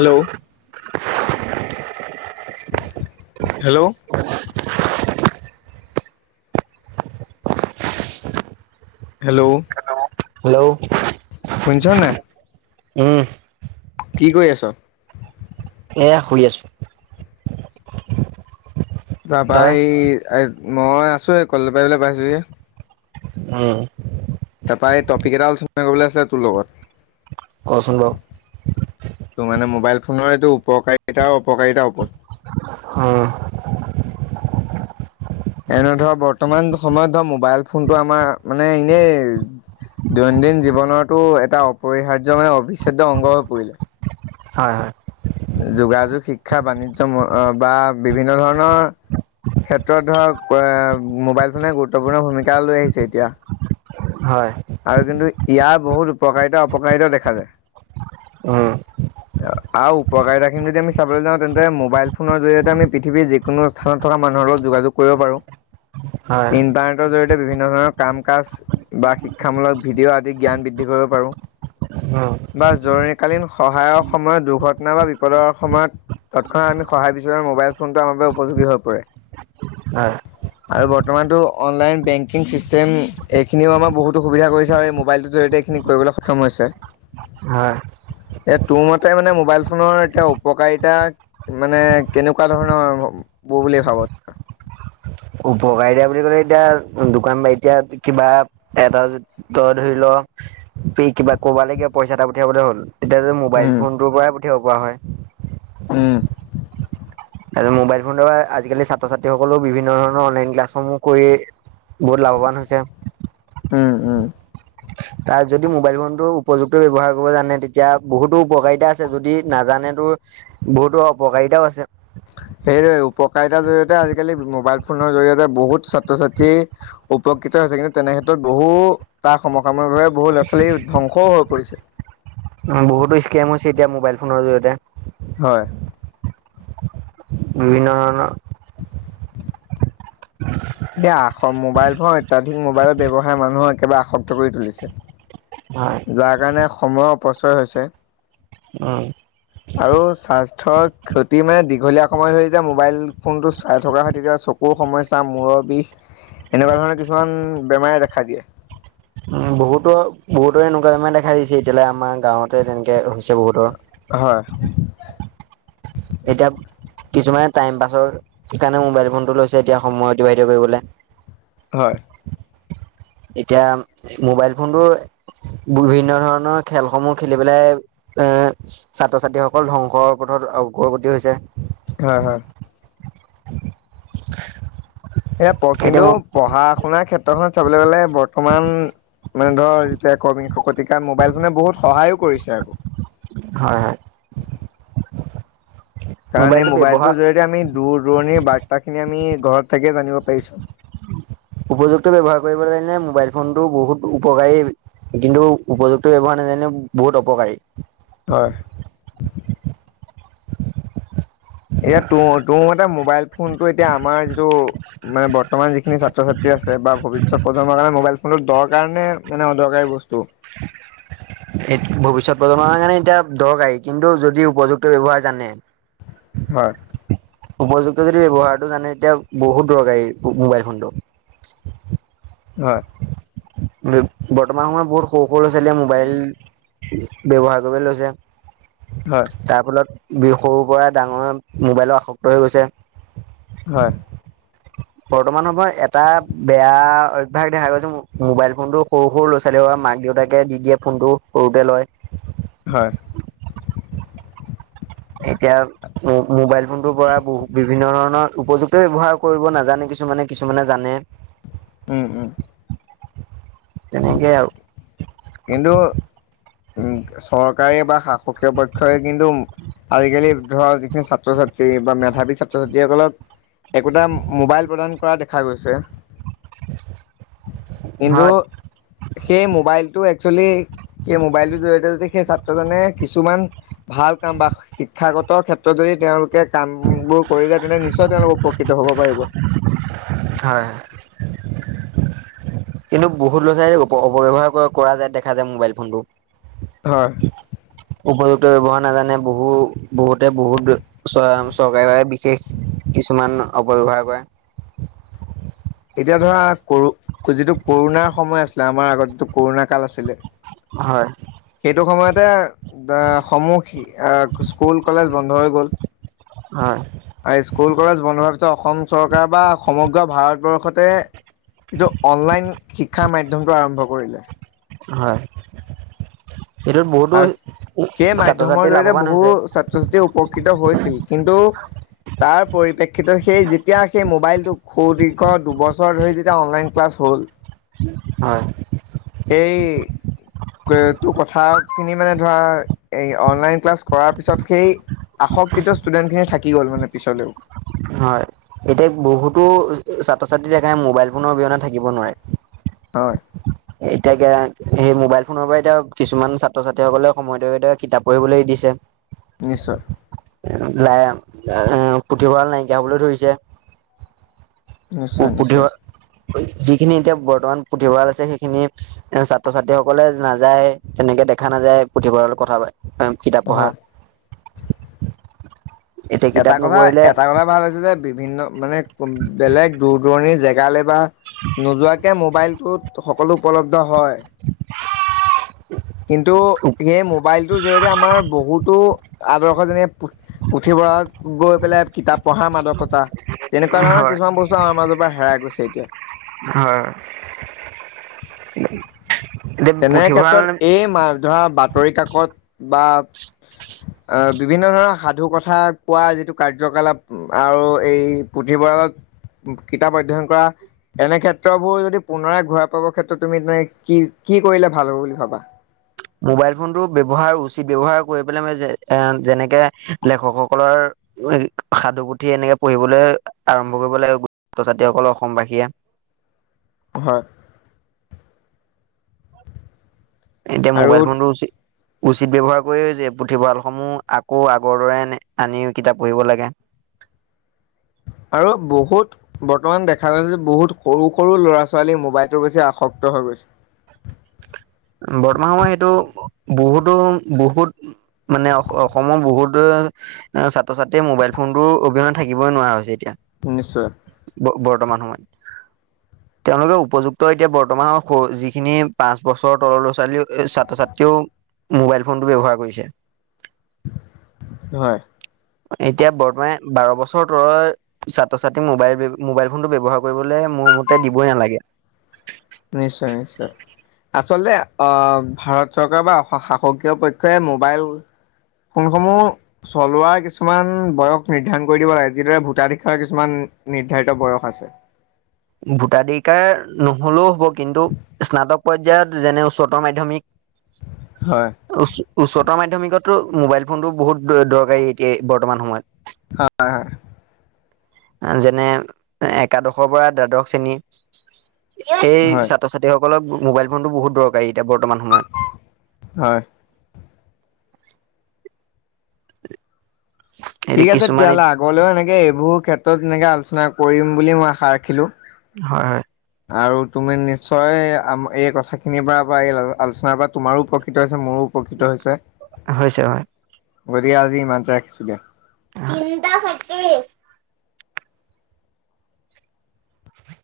Hello, hello, hello, hello, শুনিছনে নাই? উম, কি কৰি আছ। এয়া শুই আছো। যাবা তই? সেই মই আছো এই কল পাৰীবলৈ পাইছোহি। উম, তাইৰ টপিক এটা আলোচনা কৰিবলৈ আছিলে তোৰ লগত। কচোন বাৰু। তোৰ মানে মোবাইল সোনৰ এইটো উপকাৰিতা অপকাৰিতাৰ ওপৰত, হ এনে ধৰ বৰ্তমান সময়ত ধৰ মোবাইল ফোনটো আমাৰ মানে এনেই দৈনন্দিন জীৱনতো এটা অপৰিহাৰ্য মানে অবিচ্ছেদ্য অংগ হৈ পৰিলে। হয় হয় যোগাযোগ শিক্ষা বাণিজ্য বা বিভিন্ন ধৰণৰ ক্ষেত্ৰত ধৰক মোবাইল ফোনে গুৰুত্বপূৰ্ণ ভূমিকা লৈ আহিছে এতিয়া। হয় আৰু কিন্তু ইয়াৰ বহুত উপকাৰিতা অপকাৰিতা দেখা যায়। উম। আৰু উপকাৰিতাখিনি যদি আমি চাবলৈ যাওঁ তেন্তে মোবাইল ফোনৰ জৰিয়তে আমি পৃথিৱীৰ যিকোনো স্থানত থকা মানুহৰ লগত যোগাযোগ কৰিব পাৰোঁ হয়, ইণ্টাৰনেটৰ জৰি বিভিন্ন ধৰণৰ কাম কাজ বা শি শিক্ষামূলক ভিডিঅ' আদি জ্ঞান বৃদ্ধি কৰিব পাৰোঁ। উম, বা জৰুৰীকালীন সহায়ৰ সময়ত দুৰ্ঘটনা বা বিপদৰ সময়ত তৎক্ষণা আমি সহায় বিচৰা মোবাইল ফোনটো আমাৰ বাবে উপযোগী হৈ পৰে। হয়, আৰু বৰ্তমানতো অনলাইন বেংকিং ছিষ্টেম এইখিনিও আমাৰ বহুত সুবিধা কৰিছে আৰু এই মোবাইলটোৰ জৰিয়তে এইখিনি কৰিবলৈ সক্ষম হৈছে। হয়। এ তোৰ মতে মানে মোবাইল ফোনৰ এতিয়া উপকাৰিতা মানে কেনেকুৱা ধৰণৰবোৰ বুলি ভাবো উপকাৰী দিয়া বুলি ক'লে এতিয়া দোকান বা এতিয়া কিবা এটা তই ধৰি ল পেই কিবা ক'ব লাগিব পইচা এটা পঠিয়াবলৈ হ'ল এতিয়া যে মোবাইল উম ফোনটোৰ পৰা কিহ পৰা হয় উম তাৰপিছত মোবাইল ফোনৰ দ্বাৰা আজিকালি ছাত্ৰ ছাত্ৰীসকললে বিভিন্ন ধৰণৰ অনলাইন ক্লাছসমূহ কৰি বহুত লাভৱান হৈছে। উম উম তাৰ যদি মোবাইল ফোনটো উপযুক্ত ব্যৱহাৰ কৰিব জানে তেতিয়া বহুতো উপকাৰিতা আছে যদি নাজানেতো বহুতো অপকাৰিতাও আছে সেইদৰে উপকাৰিতাৰ জৰিয়তে আজিকালি মোবাইল ফোনৰ জৰি়য়তে বহুত ছাত্ৰ ছাত্ৰী উপকৃত হৈছে, কিন্তু তেনেক্ষেত্ৰত বহু তাৰ সমকাময়কভাৱে বহু ল'ৰা ছোৱালী ধ্বংসও হৈ পৰিছে। বহুতো স্কেম হৈছে এতিয়া মোবাইল ফোনৰ জৰিয়তে। হয় বিভিন্ন দিয়া আস মোবাইল ফোন অত্যাধিক মোবাইলৰ ব্যৱসায় মানুহক একেবাৰে আসক্ত কৰি তুলিছে। হয় যাৰ কাৰণে সময়ৰ অপচয় হৈছে। উম আৰু স্বাস্থ্যৰ ক্ষতি মানে দীঘলীয়া সময় ধৰি যে মোবাইল ফোনটো চাই থকাৰ সৈ তেতিয়া চকুৰ সমস্যা মূৰত বিষ এনেকুৱা ধৰণৰ কিছুমান বেমাৰে দেখা দিয়ে। উম বহুতো বহুতৰ এনেকুৱা দেখাই দিছে এতিয়ালে আমাৰ গাঁৱতে তেনেকে হৈছে বহুতৰ। হয়। এতিয়া কিছুমানে টাইম পাছৰ কাৰণে মোবাইল ফোনটো লৈছে এতিয়া সময় অতিবাহিত কৰিবলৈ হয় এতিয়া মোবাইল ফোনটো বিভিন্ন ধৰণৰ খেলসমূহ খেলি পেলাই এৰ ছাত্ৰ ছাত্ৰীসকল ধ্বংসৰ পথত অগ্ৰগতি হৈছে। হয় হয় এ প কিন্তু এতিয়া মোৰ পঢ়া শুনাৰ ক্ষেত্ৰত বৰ্তখনত চাবলৈ গলে বৰ্তমান মানে ধৰ যেতিয়া ক শকতিকাৰ মোবাইল ফোনে বহুত সহায়ো কৰিছে আকৌ। হয় হয় কাৰণ এই মোবাইলটো মোবাইলটোৰ ব্যৱহাৰ জৰিয়তে আমি দূৰ দূৰণিৰ বাকী আমি ঘৰত থাকিয়েই যানিব পাৰিছো উপযুক্ত ব্যৱহাৰ কৰিবলৈ নে মোবাইল ফোনটো বহুত উপকাৰী কিন্তু উপযুক্ত ব্যৱহাৰ নাজানে বহুত অপকাৰী হয় এতিয়া ত তোৰ মতে মোবাইল ফোনটো এতিয়া আমাৰ যিটো মানে বৰ্তমান যিখিনি ছাত্ৰ ছাত্ৰী আছে বা ভৱিষ্যত প্ৰজন্মৰ কাৰে মোবাইল ফোনটো দৰ কাৰণে মানে অদৰকাৰী বস্তু? ভৱিষ্যত প্ৰজন্ম কাৰণে এতিয়া দৰকাৰী কিন্তু যদি উপযুক্ত ব্যৱহাৰ জানে। হয় উপযুক্ত যদি ব্যৱহাৰটো জানে তেতিয়া বহুত দৰকাৰ মোবাইল ফোনটো হয় বৰ্তমান বোৰ খক [unintelligible] মোবাইল ব্যৱহাৰ কৰিব লৈছে হয় তাৰ ফলত বি সৰুৰ পৰা ডাঙৰ মোবাইলৰ আসক্ত হৈ গৈছে হয় বৰ্তমান সময় এটা বেয়া ভাগ দেখা গৈছে মোবাইল ফোনটো সৰু সৰু ল' ছোৱালী বা মাক দেউতাকে দি দিয়ে ফোনটো সৰুতে লয়। হয় এতিয়া মোবাইল ফোনটোৰ পৰা বহুত বিভিন্ন ধৰণৰ উপযুক্ত ব্যৱহাৰ কৰিব নাজানে কিছুমানে কিছুমানে জানে উম উম তেনেকেই আৰু কিন্তু চৰকাৰে বা শাসকীয় পক্ষই কিন্তু আজিকালি ধৰক যিখিনি ছাত্ৰ ছাত্ৰী বা মেধাৱী ছাত্ৰ ছাত্ৰীসকলক একোটা মোবাইল প্ৰদান কৰা দেখা গৈছে। কিন্তু হয় সেই মোবাইল। আজিকালি সেই মোবাইল টো জড়িত যদি সেই ছাত্ৰজনে কিছুমান ভাল কাম বা শিক্ষাগত ক্ষেত্ৰত যদি তেওঁলোকে কাম। বোৰ কৰি যায় তেনে নিশ্চয় তেওঁলোক উপকৃত হ'ব পাৰিব হয় হয় কিন্তু বহুত ল'ৰা ছোৱালী অপব্যৱহাৰ কৰা যায় দেখা যায় মোবাইল ফোনটো হয় উপযুক্ত ব্যৱহাৰ নাজানে বহু বহুতে বহুত চৰকাৰে বাবে বিশেষ কিছুমান অপব্যৱহাৰ কৰে এতিয়া ধৰা যিটো কৰোণাৰ সময় আছিলে আমাৰ আগত যটো কৰোণা কাল আছিলে হয় সেইটো সময়তে আহ সমূহ আহ স্কুল কলেজ বন্ধ হৈ গ'ল হয় আৰু স্কুল কলেজ বন্ধ হোৱাৰ পিছত অসম চৰকাৰ বা সমগ্ৰ ভাৰতবৰ্ষ লগতে ইটো অনলাইন শিক্ষাৰ মাধ্যমটো আৰম্ভ কৰিলে। হয় সেইটোত বহুতো আৰু সেই ছাত্ৰ ছাত্ৰী মাধ্যমৰ জৰিয়তে লাভৱান বহু হৈছে ছাত্ৰ ছাত্ৰী উপকৃত হৈছিল কিন্তু তাৰ পৰিপ্ৰেক্ষিতত সেই যেতিয়া সেই মোবাইলটো সুদীৰ্ঘ দুবছৰ ধৰি যেতিয়া অনলাইন ক্লাছ। ফল হয় তটো কথা খিনি মানে ধৰা এই অনলাইন ক্লাছ কৰাৰ পিছত সেই। আসক্তিত ষ্টুডেন্ট খিনি থাকি গ'ল মানে। পিছলৈও হয় এতিয়া বহুতো ছাত্ৰ ছাত্ৰী একাৰে মোবাইল ফোনৰ অবিহনে থাকিব হয় নোৱাৰে এতিয়াকে সেই মোবাইল ফোনৰ পৰা এতিয়া কিছুমান ছাত্ৰ ছাত্ৰীসকলে সময়মতে কিতাপ পঢ়িবলৈ এৰি দিছে। নিশ্চয়। লাই আম তিহৰাল নাইকিয়া হ'বলৈ ধৰিছে। নিশ্চয় নিশ্চয়। পুথিভঁৰাল যিখিনি এতিয়া বৰ্তমান পুথিভঁৰাল আছে সেইখিনি এ ছাত্ৰ ছাত্ৰীসকলে নাযায় তেনেকে দেখা নাযায় পুথিভঁৰালৰ কথা প। কিতাপ হয় পঢ়া এতিয়া এটা কিতাপ কথা নপঢ়িলে। এটা কথা ভাল হৈছে যে বিভিন্ন মানে। বেলেগ দূৰ দূৰণিৰ জেগা গালে বা নোযোৱাকে মোবাইলটোত ত সকলো উপলব্ধ হয়। কিন্তু সেই মোবাইল এইটোৰ জৰি়য়তে আমাৰ বহুতো আদৰ্শ যেনে পুথিভঁৰালত গৈ পেলাই কিতাপ পঢ়া মাদকতা তেনেকুৱা ধৰণৰ হয় কিছুমান বস্তু আমাৰ মাজত। কিবা হেৰাই গৈছে এতিয়া। হয়। এতিয়া তেনে ক্ষেত্ৰত পুথিভঁৰাল এই মাছ ধৰা। বাতৰি কাকত বা বিভিন্ন ধৰণৰ সাধু কথা কোৱা যিটো কাৰ্যকলাপ আৰু এই পুথিভঁৰালত কিতাপ অধ্যয়ন কৰা এনে ক্ষেত্ৰবোৰ যদি পুনৰাই ঘূৰাই পাবৰ ক্ষেত্ৰত তুমি তেনে কি? কি কৰিলে ভাল হ'ব বুলি ভাবা। মোবাইল ফোনটো ব্যৱহাৰ উচিত ব্যৱহাৰ কৰি পেলাই মানে যে এ যেনেকে লেখকসকলৰ সাধু পুথি এনেকে পঢ়িবলৈ আৰম্ভ কৰিব লাগে ছাত্ৰ ছাত্ৰীসকল অসমবাসীয়ে। হয়। এতিয়া আৰু মোবাইল ফোনটো হৈছে। উচিত ব্যৱহাৰ কৰি যে পুথিভঁৰালসমূহ আকৌ আগৰ দৰে আনি কিতাপ পঢ়িব লাগে। আৰু বহুত বৰ্তমান দেখা গৈছে বহুত সৰু সৰু ল'ৰা ছোৱালী মোবাইলটোৰ বেছি আসক্ত হৈ গৈছে। বৰ্তমান সময় সেইটো বহুতো বহুত মানে অসমৰ বহুতো ছাত্ৰ ছাত্ৰীয়ে মোবাইল ফোনতো অবিহনেত থাকিবই নোৱাৰা হৈছে এতিয়া। নিশ্চই। বৰ্তমান সময়ত তেওঁলোকে উপযুক্ত এতিয়া বৰ্তমান সম যিখিনি পাঁচ- বছৰ, ওঠৰৰ তলৰ লৰা- ছোৱালিয়েও, ছাত্ৰ- -ছাত্ৰীয়েও, মোবাইল ফোনটো ব্যৱহাৰ কৰিছে। হয়', এতিয়া বৰ্তমান বাৰ বছৰ তলৰ ছাত্ৰ- ছাত্ৰী মোবাইল- মোবাইল ফোনটো ব্যৱহাৰ কৰিবলৈ মোৰ মতে দিবই নালাগে। নিশ্চয় -নিশ্চয় আচলতে অহ ', ভাৰত চৰকাৰ বা শাসকীয় পক্ষই মোবাইল ফোনসমূহ চলোৱাৰ কিছুমান বয়স নিৰ্ধাৰণ কৰি দিব লাগে, যিদৰে ভোটাধিকাৰৰ কিছুমান নিৰ্ধাৰিত বয়স আছে। ভোটাধিকাৰ নহ'লেও হ'ব কিন্তু স্নাতক- পৰ্যায়ত যেনে উচ্চতৰ মাধ্যমিক, হয় চ -ওচৰত উত্তৰ মাধ্যমিকতো মোবাইল ফোনটো বহুত দৰকাৰী এতিয়া বৰ্তমান সময়ত। হয়', - হয়। যেনে একাদশৰ পৰা, দ্বাদশ- শ্ৰেণী, এই হয় হয় ছাত্ৰ- ছাত্ৰীসক, - ফলত মোবাইল ফোনটো বহুত দৰকাৰী এতিয়া বৰ্ত, বৰ্তমান সময়ত। হয়। ঠিক এতিয়া আছে, কিছুমান তেতিয়াহ'লে আগলৈও এনেকে এইবোৰ ক্ষেত্ৰ, ' ত ', তেনেকে আলোচনা কৰিম বুলি মই আশা ৰাখিলো। হয়- হয়। আৰু তুমি নিশ্চয় এই কথা খিনিৰ পৰা বা, এই আলোচনাৰ পৰা তোমাৰো উপকৃত হৈছে। মোৰো উপকৃত হৈছে। হৈছে হয়। গতিকে আজি ইমানতে ৰাখিছো দিয়া। তিনটা ছয়ত্ৰিশ, - [inaudible]